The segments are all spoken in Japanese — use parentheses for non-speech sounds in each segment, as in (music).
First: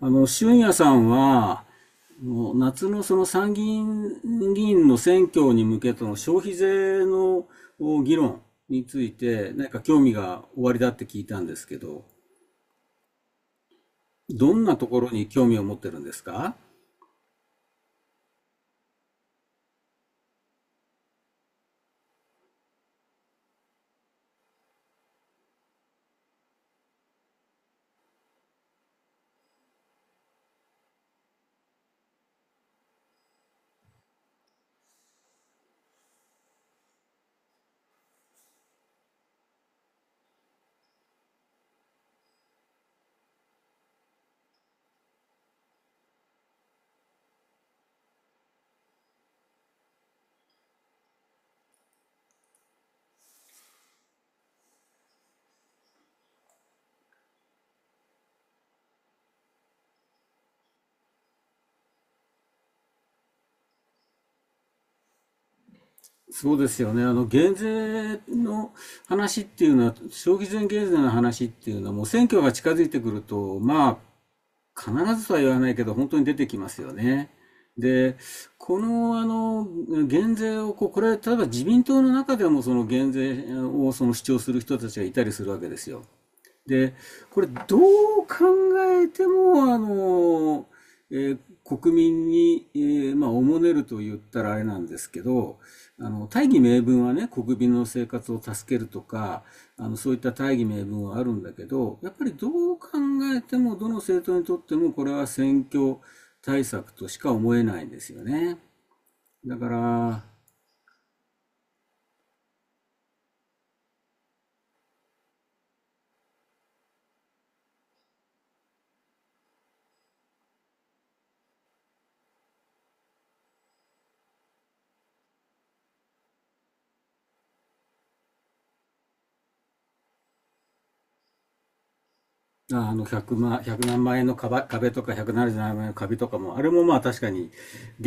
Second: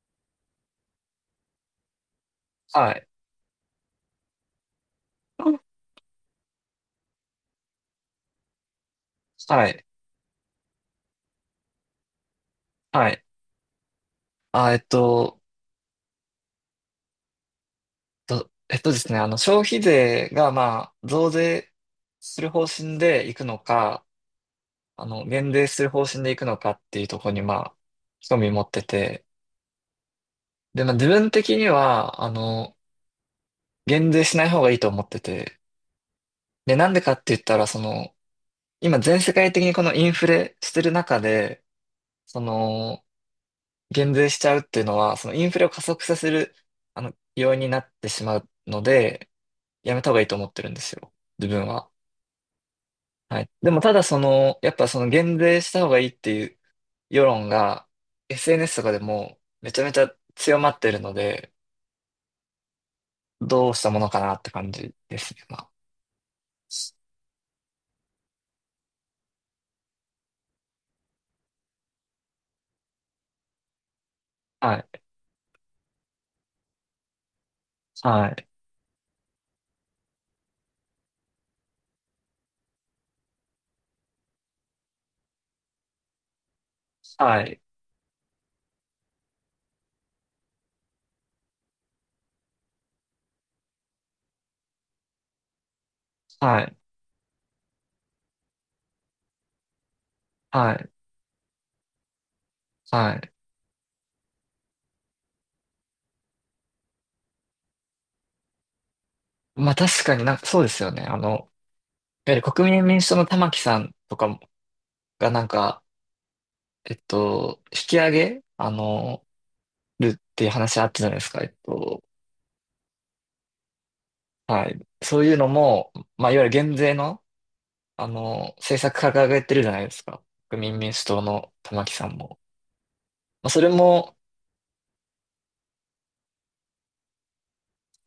俊也さんは、夏はのい。その参議院議員の選挙に向けての消費税の議論について、なんはかい。興味がおありだって聞いたんですけど、はい。どんあ、なえっところにと、興味を持ってるんですか？と、えっとですね、あの、消費税が、まあ、増税する方針でいくのか、減税する方針でいくのかっていうところに、まあ、興味持ってて、で、まあ、自分的には、減税しない方がいいと思ってて、で、なんでかって言ったら、今、全世界的にこのインフレしてる中で、その、減税しちゃうっていうのは、そのインフレを加速させる、要因になってしまうので、やめた方がいいと思ってるんですよ。自分は。はい。でもただその、やっぱその減税した方がいいっていう世論が SNS とかでもめちゃめちゃ強まってるので、どうしたものかなって感じですね。まそうですよね。減税の話っていうのは、消費税減税の話っていうのは、もう選挙が近づいてくると、あ、は必い。ずとは言わないけど、本当に出てきますよね。で、はい。この、あの、減税をこう、これ、例えば自民党の中でも、その減税をその主張する人たちがいたりするわけですよ。で、こはれい。どう考えても、えー国民に、おもねると言ったらあれなんですけど、あの、大義はい。名分はね、国民の生活を助けるとか、あの、そういった大義は名い。分はあるんだけど、やっぱりどう考はい。えても、どの政党にとっても、これは選挙対策としか思えないんですよね。だかまあ確から、になんかそうですよね。あの、やはり国民民主党の玉木さんとかがなんか、引き上げ、るっていう話あったじゃないですか。えっと、はい。そういうのも、まあ、いわゆる減税の、政策掲げてるじゃないですか。国民民主党の玉木さんも。あの100まあ、そ万、れ100何も、万円の壁とか177万円の壁とかも、あれもまあ確かに、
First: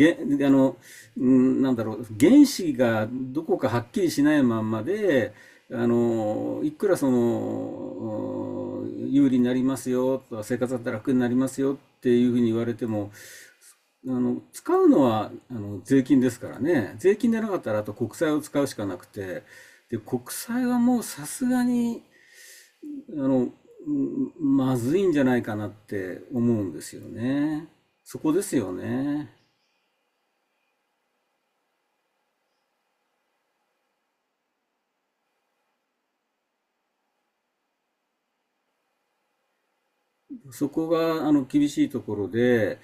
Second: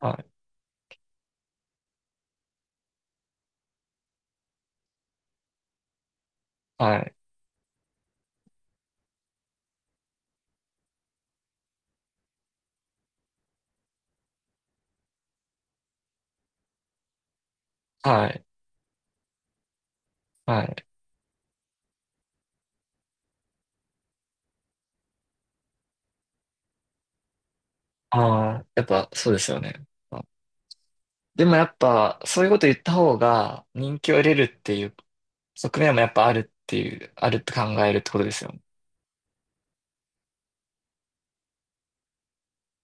はあい、の、ん、なんだろう、原子がどこかはっきりしないまんまで、あの、いくらはそい、の、有利になりますよとか、生活だったら楽になりますよっていうふうに言われても、あの、使うのは、あの、税金ですからね。税金でなかったら、あと国は債をい、使うしかなくて、で、国は債い。はもうさすがに、あの、まずいんじゃないかなって思うんですよね。そこですああ、よやっぱね。そうですよね。まあでもやっぱ、そういうこと言った方が人気を得れるっていう側面もやっぱあるっていう、あるって考えるってことですよね。そこが、あの、厳しいところで、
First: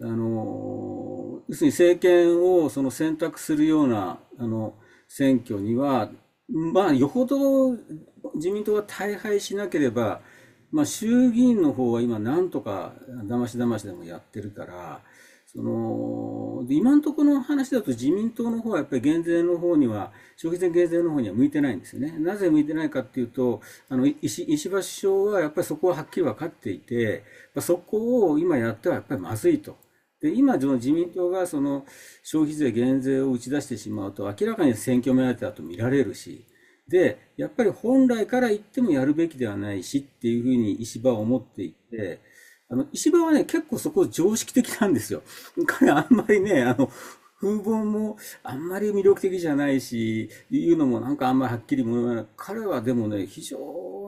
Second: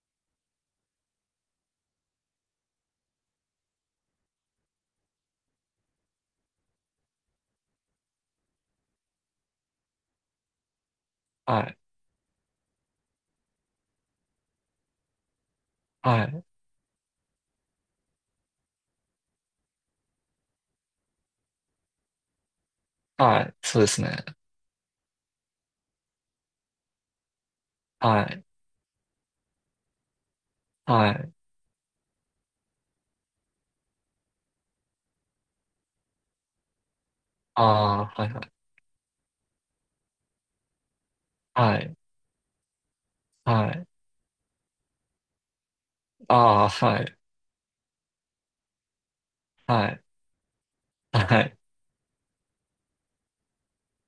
あの、要するに政権をその選択するような、あの、選挙には、まあ、よほど自民党が大敗しなければ、まあ、衆議は院のい、方は今、なんとかだましだましでもやってるから、そはい、の、で今のところの話だと自民党の方はやっぱり減税の方には、消費税減税の方には向いてないんですよね。なぜ向いてないかっていうはい、と、そうであすの、ね。石破首相はやっぱりそこははっきり分かっていて、そはこをい、今やってはやっぱりまずいと。で、今、その自民は党い、がその消費税減税を打ち出してしまうと、明らかに選挙目当てだと見られるし、で、やっあぱり本あ、来はい、かはらい、言ってもやるべきではないしっていうふうに石破は思っていはい、て、あの、石破はね、結は構い、そこ常識的なんですよ。(laughs) 彼あんまりね、ああ、あの、はい、風貌もあんまり魅力的じゃないはい、し、いうのもなんはかあんまりい、はっきりも言わない。彼はでもね、非常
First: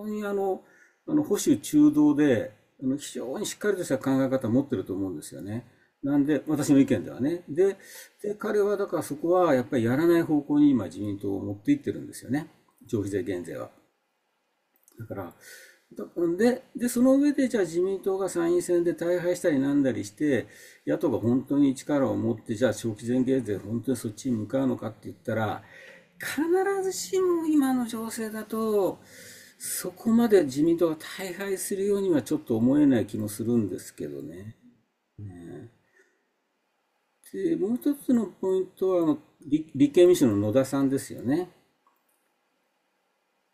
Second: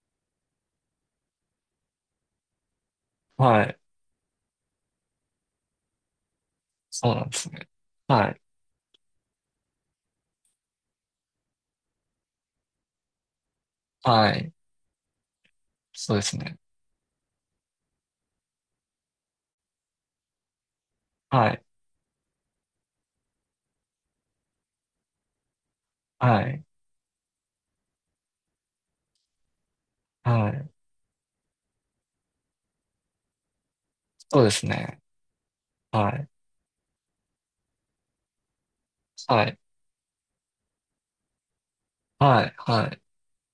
にあの、あの保守中道で、あの非常にしっはかりい。とした考え方を持ってると思うんですよね。なんで、私の意見でそうはなんでね。すね。で、はでい。彼はだからそこはやっぱりやらない方向に今自民党を持っていってるんですよね。消費税減税は。はい。だから、そうですね。その上で、じゃあ自民党が参院選で大敗したりなんだりして、野党が本は当い。に力を持って、じゃあ消費税減税、本当にそっちに向かうのかって言ったら、必はい。ずしも今の情勢だと、そこまでは自い。民党が大敗するようにはちょっと思えない気もするんですけどそうでね。すね。はい。で、もう一つのポイントは、あの、はい。立憲民主の野田さんですよね。はい。はい。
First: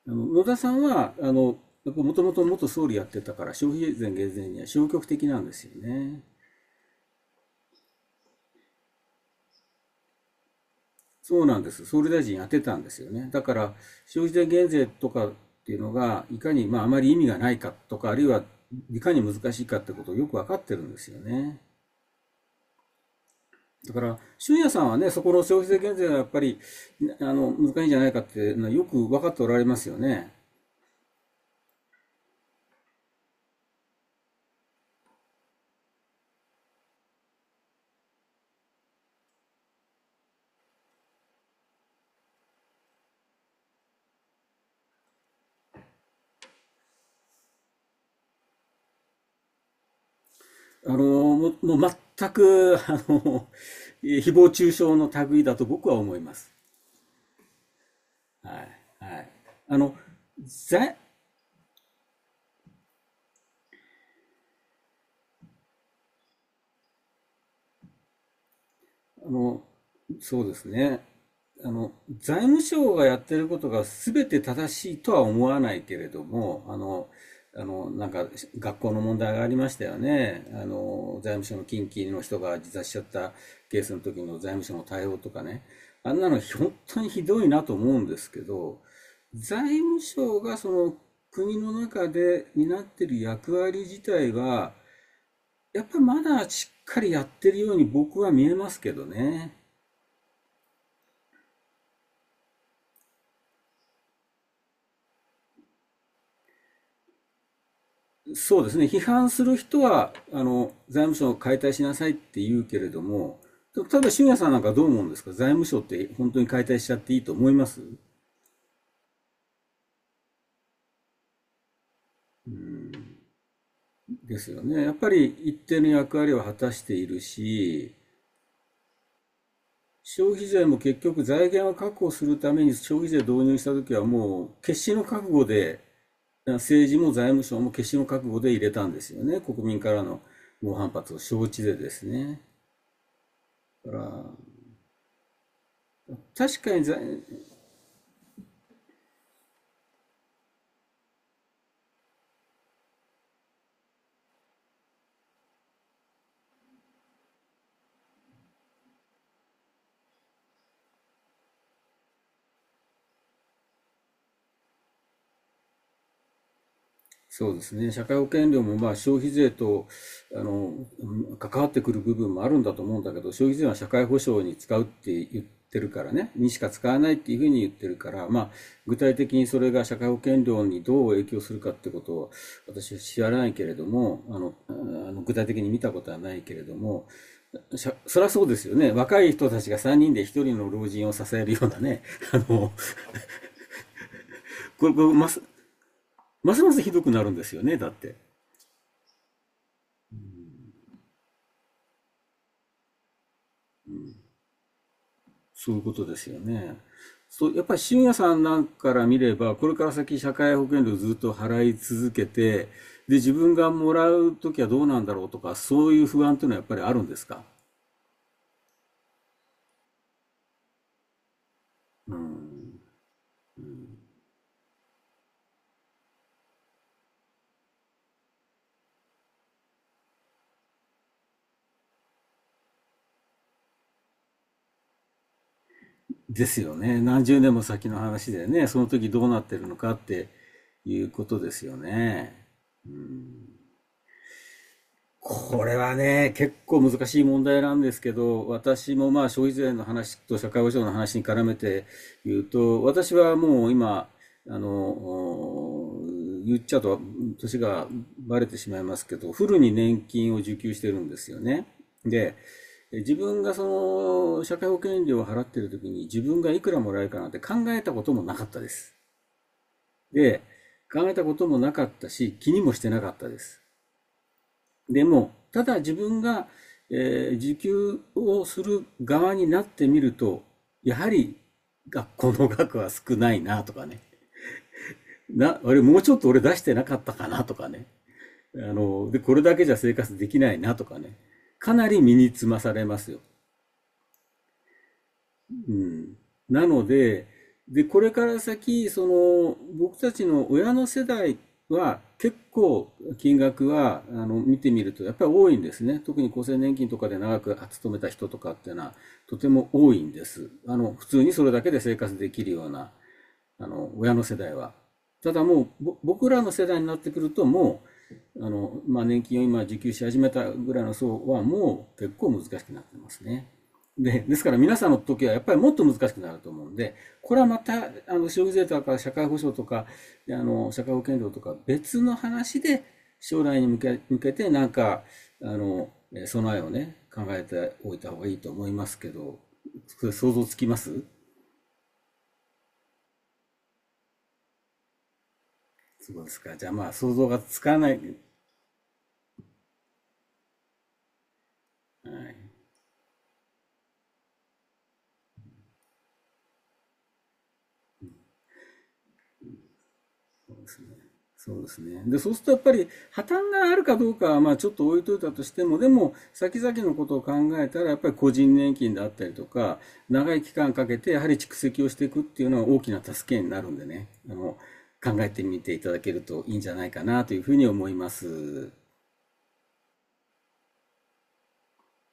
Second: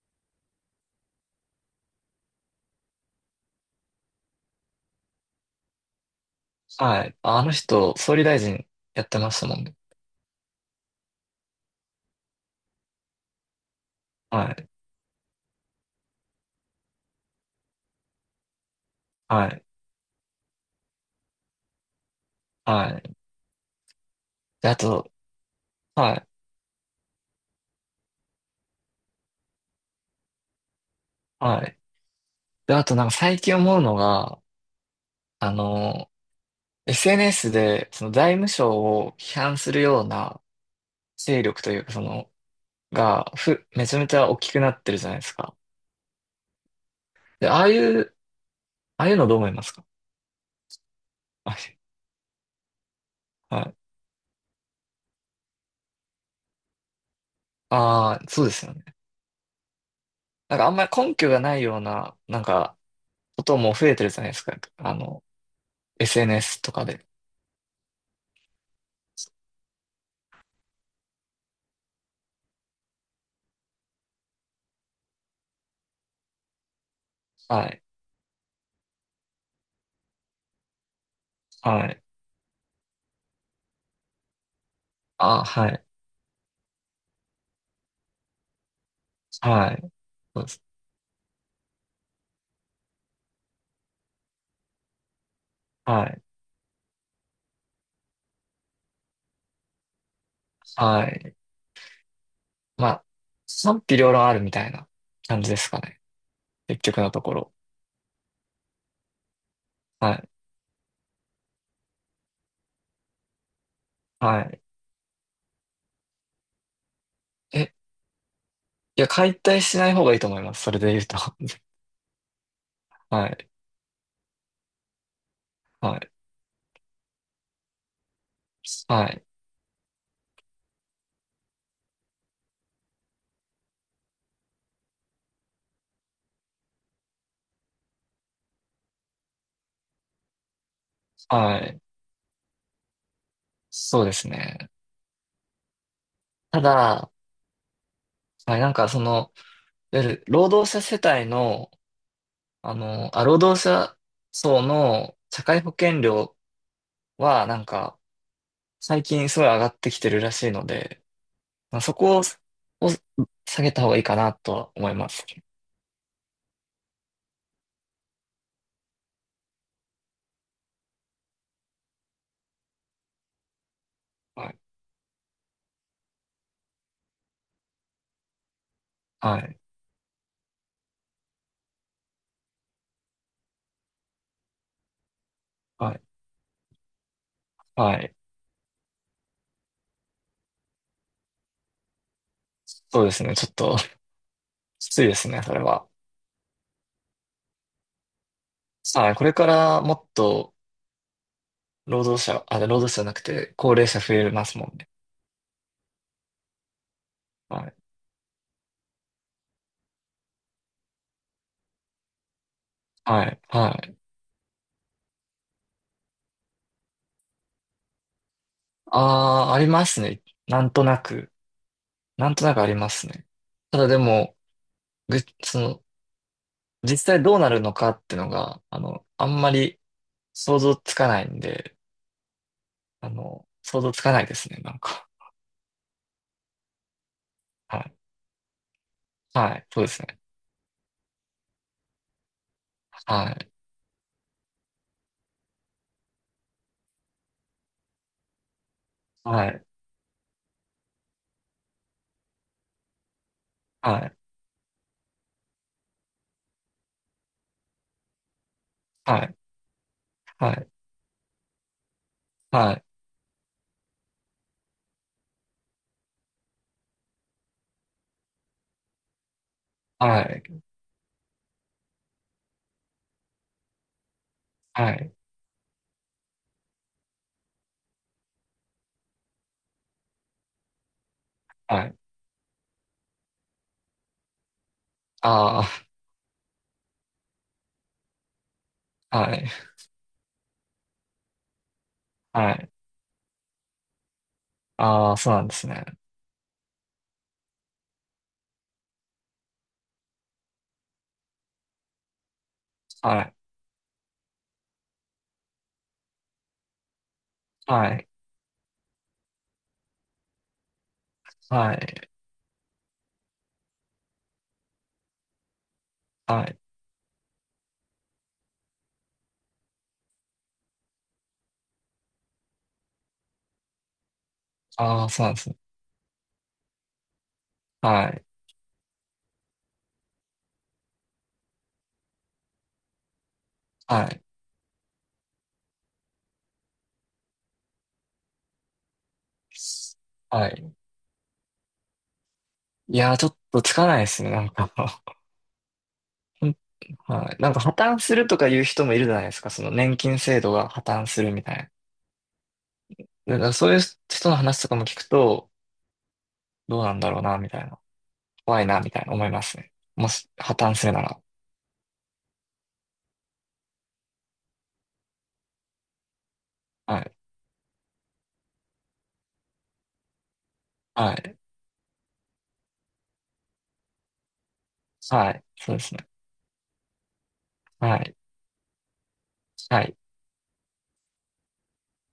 あの野田さんは、あの、もともと元総理やってたから、消費税減税には消極的なんですよね。はい。あの人、総理大臣やってましたもんね。そうなんです。総理大臣やってたんですよね。だから、消費税は減い。税とかっていうのが、いかに、まあ、あまり意味がないかとか、あるいは、いかには難しい。いかってことをよくわかってるんですよね。はい。だから、俊で、也あさんはね、と、そこの消費税減税がはやっい。ぱり、あの、難しいんじゃないかっていうのはよく分かっておられますよね。はい。で、あとなんか最近思うのが、あの、SNS で、その財務省を批判するような勢力というか、めちゃめちゃ大きくなってるじゃないですか。で、ああいうのどう思いますか？あの、もはい。う全く、あの、誹謗中傷の類だと僕は思います。ああ、そうではすよね。い、はい。あの、なんかあんまり財、根拠がないような、なんか、ことも増えてるじゃないですか。あの、SNS とかで。あの、そうですね。あの、財務省がやってることが全て正しいとは思わないけれども、はい。なんか学校の問題がありましたよね。あの、財務省の近はい。畿の人が自殺しちゃったケースの時の財務省の対応とあかあ、ね。はい。あんなの本当にひどいなと思うんですけど、は財い。務省そうでがす。その国の中で担ってる役割自体は、やっぱはまい。だしっかりやってるように僕は見えますけどね。はい。まあ、賛否両論あるみたいな感じですかね。結局のところ。そうですね。批判する人は、はい。あの、財務省を解体しなさいって言うけれども、例えば、俊也はさんなんい。かどう思うんですか？財務省って本当に解体しちゃっていいと思いまえ、すいや、解体しない方がいいと思います。それで言うと。(laughs) はい。ですよね。やっぱり一定のはい。役割を果たしているし、はい。消費税も結局財源を確保するために消費税導入した時はもう決死の覚悟で政治も財務省も決心を覚悟で入れたんですよね、国民からの猛反発を承は知でい。ですね。だかそうですらね。確たかにだ、はい、なんかその、いわゆる労働者世帯の、労働者層の社会保険料はなんか最近すごい上がってきてるらしいので、まあ、そこを下げた方がいいかなとは思います。そうですね、社会保険料もまあ消費税とあの関わってくる部分もあるんだと思うんだけど、消費税は社会保障はにい。使うって言ってるからね、にしか使わないっていうふうに言ってるから、まあ、具体的はにそい。れが社会保険料にどう影響するかってことを私は知らないけれども、あの具体的に見たはこい。とはないけれども、はい。そりゃそうですよね。若い人たちが3人で1人の老人を支えるようなね。(laughs) あの、こそうですね。ちょっと (laughs) きれ、こついれですます、ね、それは。ますますひどくなるんですよね。だって。はい。これからもっと労働者じゃなくて高齢者増えますもんね。そういうことですよね。そう、やっはぱい。り信也さんなんかから見れば、これから先社会保険料ずっと払い続けて、で、は自い。分がはもい。らうときはどうなんだろうとか、そういう不安というのはやっぱりあるんですか？ああ、ありますね。なんとなく。うなんとなくん。ありますね。ただでも、ぐ、その、実際どうなるのかってのが、あの、あんまり想像つかないんで、あの、想像つかないですね、なんか。ですよね。何十年もは先い。の話でね、その時どうなってはい。るのそうでかっすね。ていうことですよね。はい。これはね、結構難しい問題なんですけど、私もまあ消は費い。税の話と社会保障の話に絡めて言うと、私はもうは今、い。あの、お言っちゃうと年がバレてしまいますけはど、い。フルに年金をは受い。給してるんですよね。で、はい。自分がその社会保険料を払ってる時に自分がいくらもらえるかなんて考えたこともなかったです。はで、い。考えたこともなかったし、気にもしてなかったです。はでい。も、ただ自分が、受給をする側になってみると、やはりはい。学校の額は少ないなとかね。あれあもうちょっと俺出してなかったかなとかね。あの、で、あ、こはれい。だけじゃ生活できないなとかね。かなり身につはまさい。れますよ。ああ、そうなんですうね。ん。なので、で、これから先、その、僕たちの親の世代は結構はい。金額は、あの、見てみるとやっぱり多いんですね。特に厚生年金とかで長く勤はめたい。人とかっていうのはとても多いんです。あの、普通にそれだけはで生い。活できるようなあの、親の世代は。ただもう、僕らはのい。世代になってくると、あの、まあ、年金を今受給し始めたぐらいの層は、もう結構難しくなってますね。で、ですから皆さんのああ、そ時うはなんやでっすぱね。りもっと難しくなると思うんで、これはまた、はあい。の、消費税とか社会保障とか、あの、社会保険料とか別の話で、将来に向け、は向い。けてなんか、あの、備えをね、考えておいた方がいいと思いますけど、想像はつきい。ますいやー、ちょっとつかないですね、なんか。(laughs) そうですか。じゃあまあ想像はがい。なんつか破かない。綻はするとか言う人もいるじゃないですか。その年金制度が破綻するみたいな。い。だからそういう人の話とかも聞くと、どうなんだろうな、みたいな。怖いな、みたいな思いますね。もしそ破うで綻すね。するなら。そうですね、でそうするとやっぱり破綻があるかどうかはまあちょっと置いといたとしても、でも先々のはこい。とを考えたらやっぱり個人年金であったりとか、長い期間かけてはやはりい。蓄積をしていくっていうのは大きな助けになるんでね、あの、考えはてい。みてそういでたすだね。けるといいんじゃないかなというふうに思いはまい。す。はい。